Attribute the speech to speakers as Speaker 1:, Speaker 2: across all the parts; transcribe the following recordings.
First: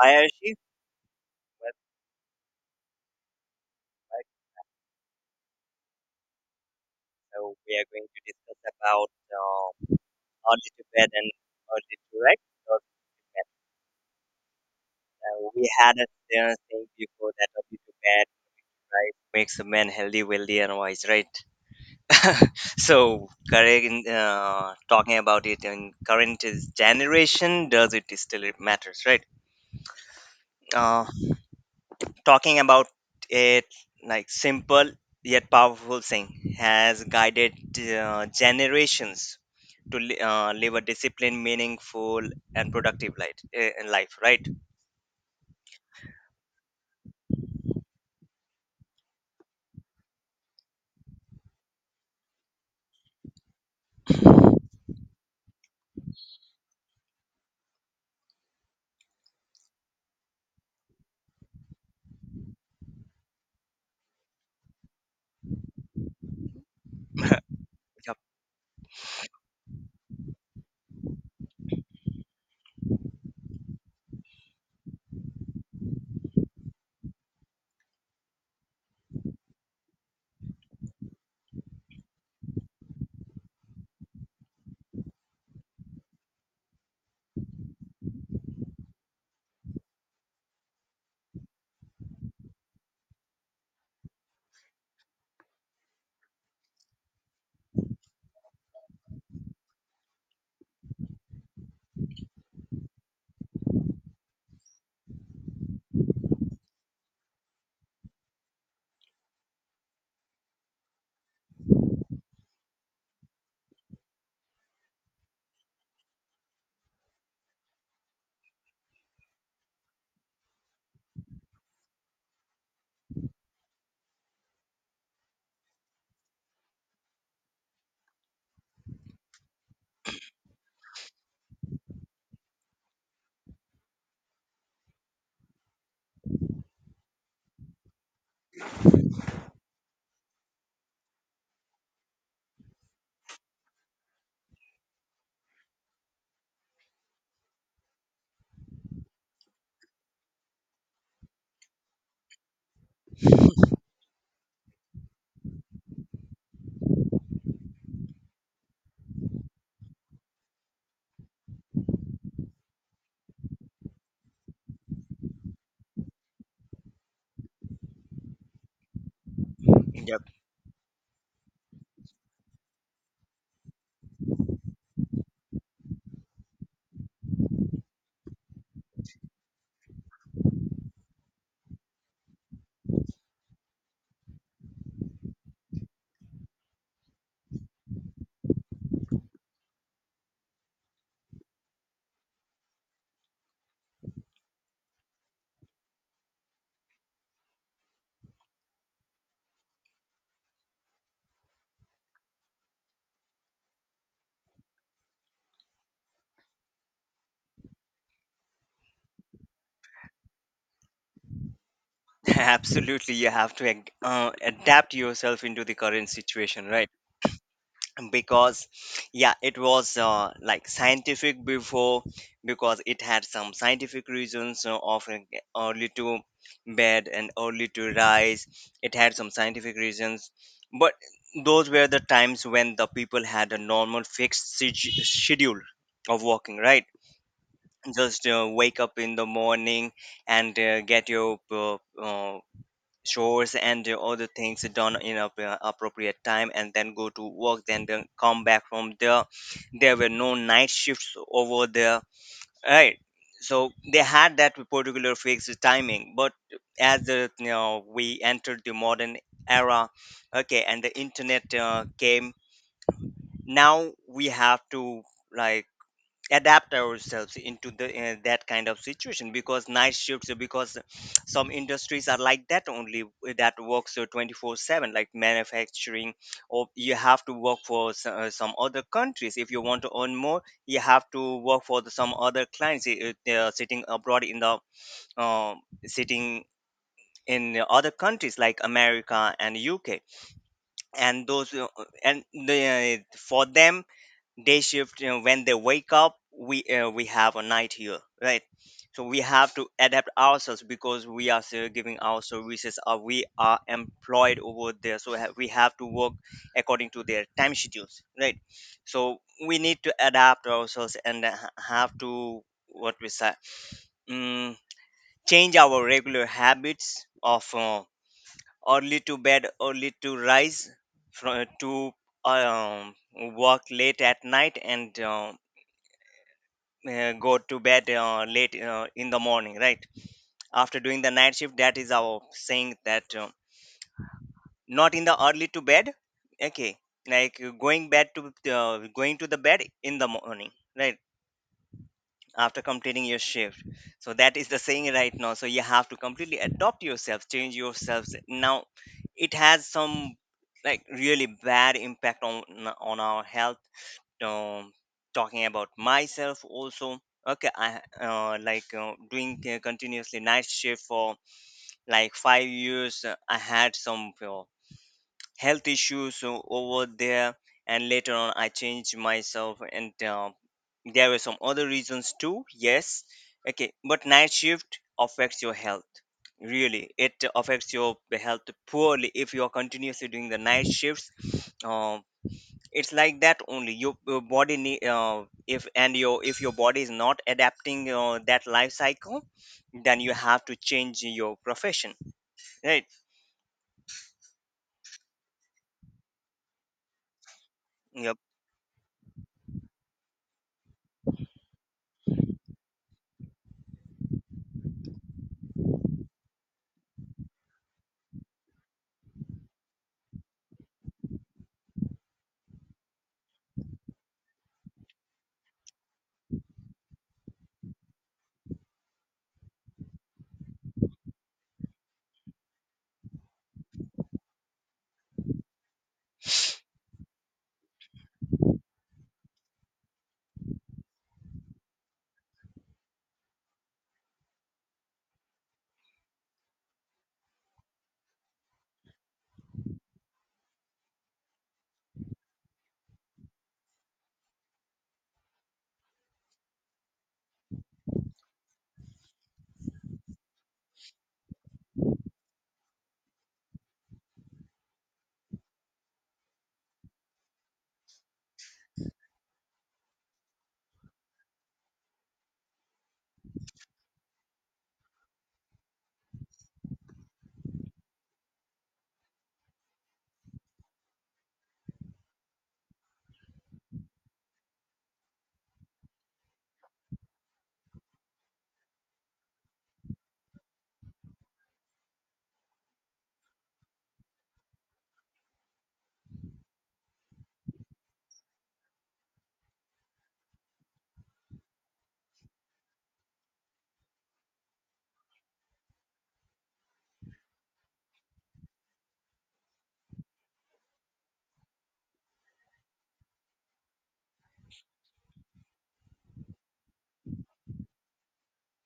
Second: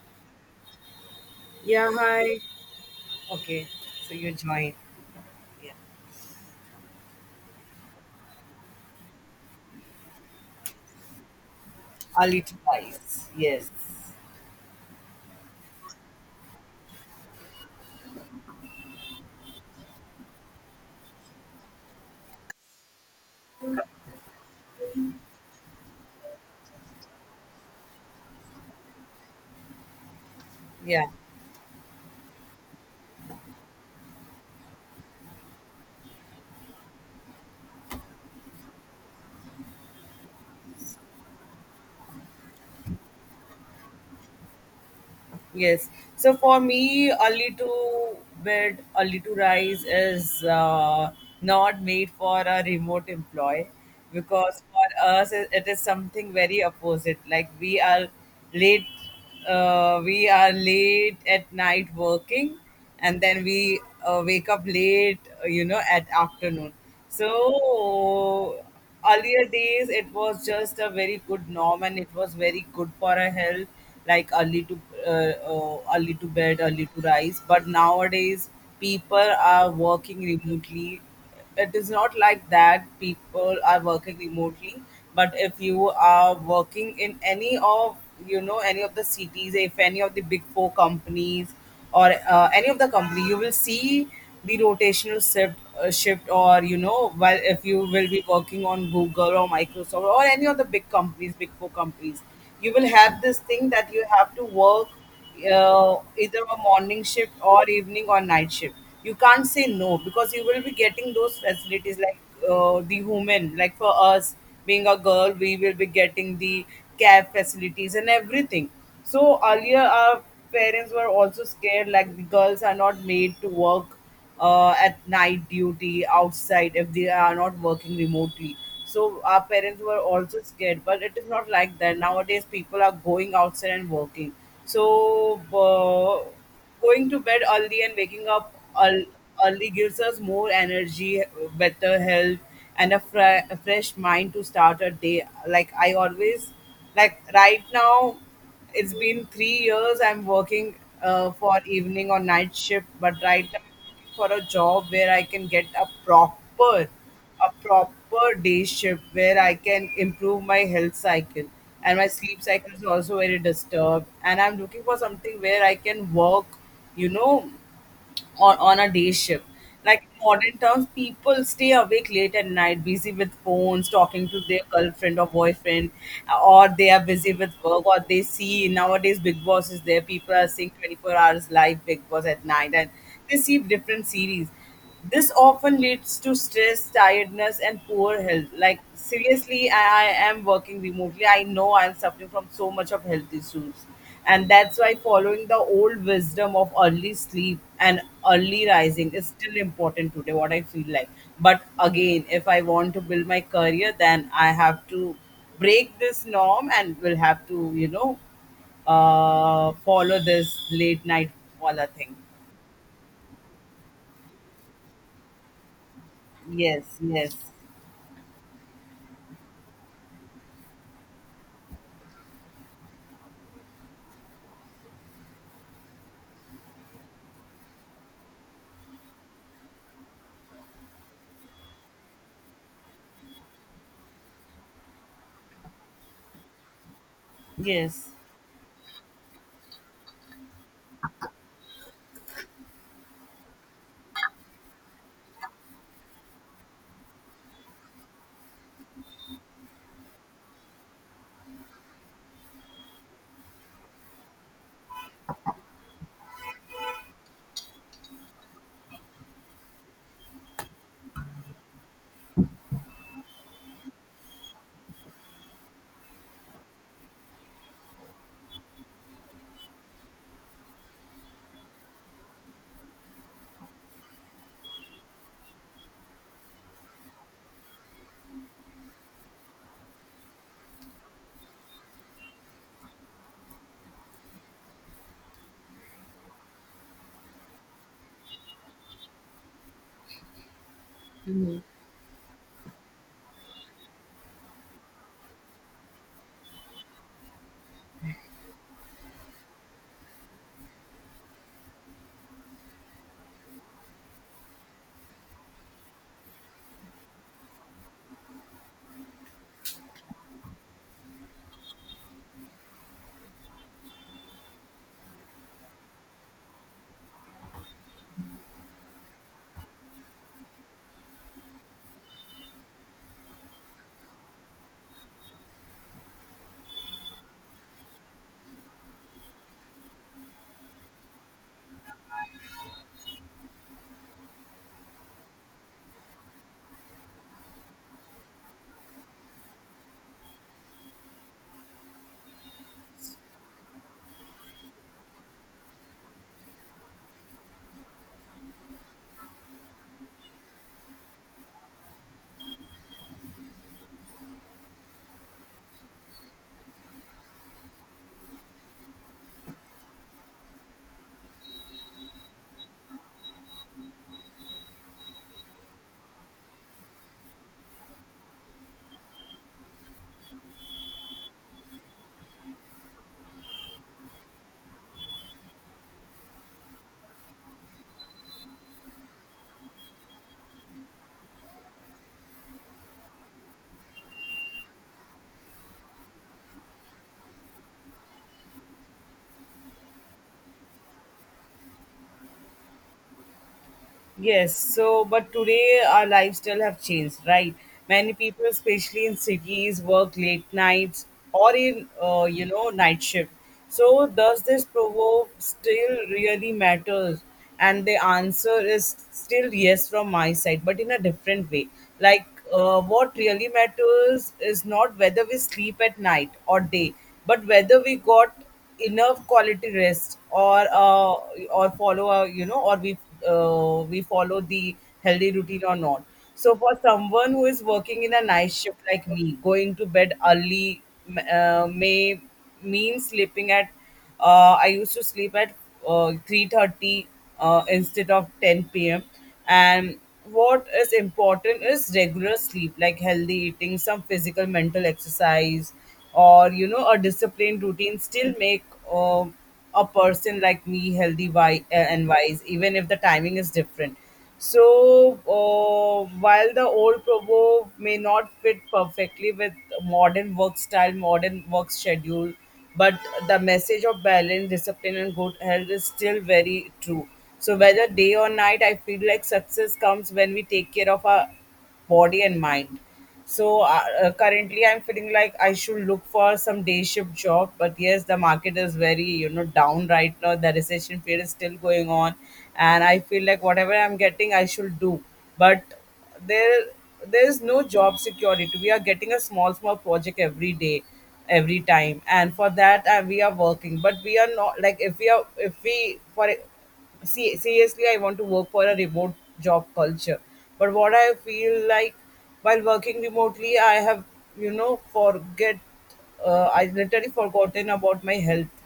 Speaker 1: Hi, Arshi. Welcome
Speaker 2: Yeah, hi. Okay, so
Speaker 1: back.
Speaker 2: you join. Yeah.
Speaker 1: So we are going to discuss about early to bed and early to
Speaker 2: Early
Speaker 1: rest.
Speaker 2: to
Speaker 1: Because,
Speaker 2: rise. Yes.
Speaker 1: we had a thing before that early to bed, right? Makes a man healthy, wealthy, and wise, right? Talking about it in current is generation, does it still it matters, right? Uh,
Speaker 2: Yeah,
Speaker 1: talking about it like simple yet powerful thing has guided generations to live a disciplined, meaningful, and productive life, right?
Speaker 2: yes. So for me, early to bed, early to rise is not made for a remote employee because for us it is something very opposite. Like late, we are late at night working, and then we wake up late, at afternoon.
Speaker 1: Yep.
Speaker 2: So earlier days, it was just a very good norm, and it was very good for our health, like early to bed, early to rise. But nowadays, people are working remotely. It is not like that. People are working remotely, but if you are working in any of any of the cities, if any of the big four companies or any of the company you will see the rotational shift, or you know, while if you will be working on Google or Microsoft or any of the big companies, big four companies, you will have this thing that you have to work either a morning shift or evening or night shift. You can't say no, because you will be getting those facilities like the human, like for us, being a girl, we will be getting the cab facilities and everything. So earlier, our parents were also scared, like the girls are not made to work at night duty outside if they are not working remotely. So our parents were also scared, but it is not like that nowadays. People are going outside and working. So going to bed early and waking up earl- early gives us more energy, better health, and a fresh mind to start a day. Like I always, like right now, it's been 3 years I'm working for evening or night shift, but right now I'm looking for a job where I can get a proper day shift where I can improve my health cycle, and my sleep cycle is also very disturbed. And I'm looking for something where I can work, you know, on a day shift. Like in
Speaker 1: Yep.
Speaker 2: modern terms, people stay awake late at night, busy with phones, talking to their girlfriend or boyfriend, or they are busy with work, or they see nowadays Big Boss is there. People are seeing 24 hours live Big Boss at night, and they see different series. This often leads to stress, tiredness, and poor health. Like, seriously, I am working remotely. I know I'm suffering from so much of health issues. And that's why following the old wisdom of early sleep and early rising is still important today, what I feel like. But again, if I want to build my career, then I have to break this norm and will have to, follow this late night wala thing.
Speaker 1: Absolutely, you have to adapt yourself into the current situation,
Speaker 2: Yes,
Speaker 1: right?
Speaker 2: yes,
Speaker 1: Because, yeah, it was like scientific before because it had some scientific reasons of early to bed and early to rise. It had some scientific reasons, but those were the times when the people had a normal fixed schedule of working, right?
Speaker 2: yes.
Speaker 1: Just wake up in the morning and get your chores and your other things done in a appropriate time and then go to work then come back from there. There were no night shifts over there, right? So they had that particular fixed timing, but as the, we entered the modern era. Okay, and the internet came. Now we have to like adapt ourselves into the that kind of situation, because night shifts, because some industries are like that only, that works 24/7, like manufacturing. Or you have to work for some other countries. If you want to earn more, you have to work for the, some other clients, sitting abroad in the um sitting in the other countries like America and UK. and those uh, and for them day shift, you know, when they wake up, we have a night here, right? So we have to adapt ourselves, because we are still giving our services or we are employed over there, so we have to work according to their time schedules, right? So we need to adapt ourselves and have to, what we say, mm, change our regular habits of early to bed early to rise from, to um, work late at night and go to bed late in the morning, right? After doing the night shift, that is our saying, that not in the early to bed. Okay, like going to the bed in the morning, right, after completing your shift. So that is the saying right now, so you have to completely adopt yourself, change yourselves now. It has some like really bad impact on our health. um, talking about myself also. Okay, I like doing continuously night shift for like five years. I had some health issues over there, and later on I changed myself and there were some other reasons too, yes. Okay, but night shift affects your health, really. It affects your health poorly if you are continuously doing the night shifts. Um it's like that only. Your body need, if, and your, if your body is not adapting that life cycle, then you have to change your profession, right?
Speaker 2: Yes, so but today our lifestyle have changed, right? Many
Speaker 1: Yep.
Speaker 2: people, especially in cities, work late nights or in night shift. So does this provoke still really matters? And the answer is still yes from my side, but in a different way. Like what really matters is not whether we sleep at night or day, but whether we got enough quality rest, or follow a, or we follow the healthy routine or not. So for someone who is working in a night shift like me, going to bed early may mean sleeping at I used to sleep at 3:30 instead of 10 p.m. And what is important is regular sleep, like healthy eating, some physical mental exercise, or you know, a disciplined routine, still make uh, a person like me healthy and wise, even if the timing is different. So while the old proverb may not fit perfectly with modern work style, modern work schedule, but the message of balance, discipline, and good health is still very true. So whether day or night, I feel like success comes when we take care of our body and mind. So currently I'm feeling like I should look for some day shift job, but yes, the market is very, you know, down right now. The recession period is still going on, and I feel like whatever I'm getting, I should do. But there there is no job security. We are getting a small small project every day, every time, and for that we are working, but we are not like if we are if we for, see seriously, I want to work for a remote job culture. But what I feel like, while working remotely, I have, you know forget I literally forgotten about my health.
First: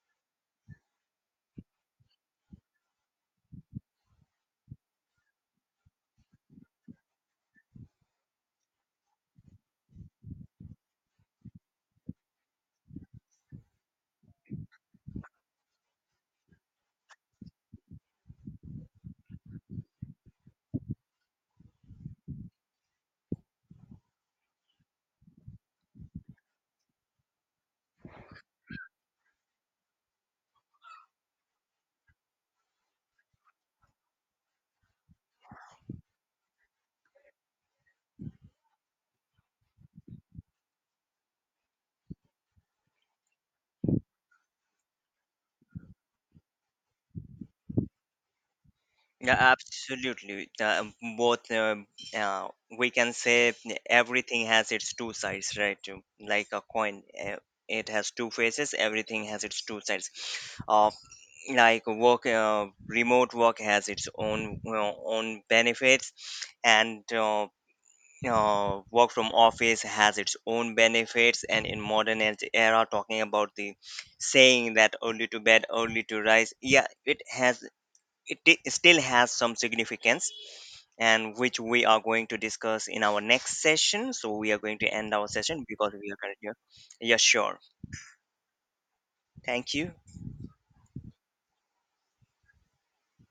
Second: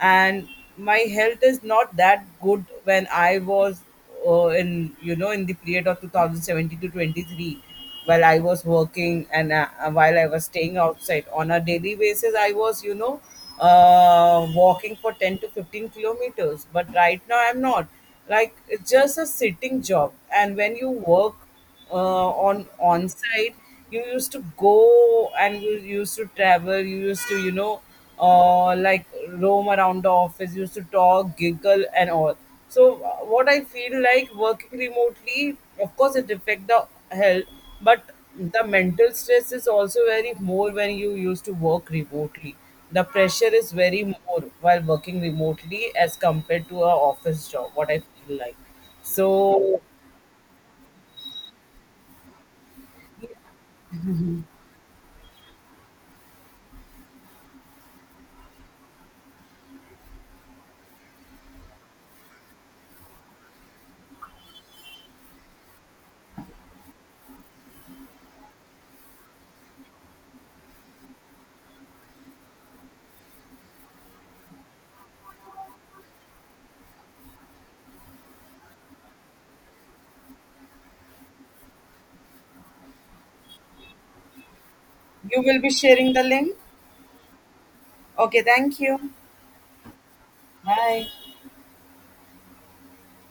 Speaker 2: And my health is not that good. When I was in, in the period of 2017 to 23, while I was working, and while I was staying outside on a daily basis, I was, walking for 10 to 15 kilometers, but right now I'm not. Like it's just a sitting job. And when you work on site, you used to go and you used to travel, you used to, like roam around the office. You used to talk, giggle, and all. So what I feel like, working remotely, of course it affect the health. But the mental stress is also very more when you used to work remotely. The pressure is very more while working remotely as compared to a office job, what I feel like.
Speaker 1: Yeah,
Speaker 2: So
Speaker 1: absolutely. Both, uh, uh, we can say everything has its two sides, right? Like a coin, it has two faces. Everything has its two sides. Uh, like work, remote work has its own own benefits, and you work from office has its own benefits. And in modern era, talking about the saying that early to bed early to rise, yeah, it has, it still has some significance, and which we are going to discuss in our next session. So we are going to end our
Speaker 2: you will
Speaker 1: session
Speaker 2: be
Speaker 1: because we
Speaker 2: sharing
Speaker 1: are
Speaker 2: the
Speaker 1: currently,
Speaker 2: link?
Speaker 1: yeah, sure.
Speaker 2: Okay, thank you.
Speaker 1: Thank you.
Speaker 2: Bye.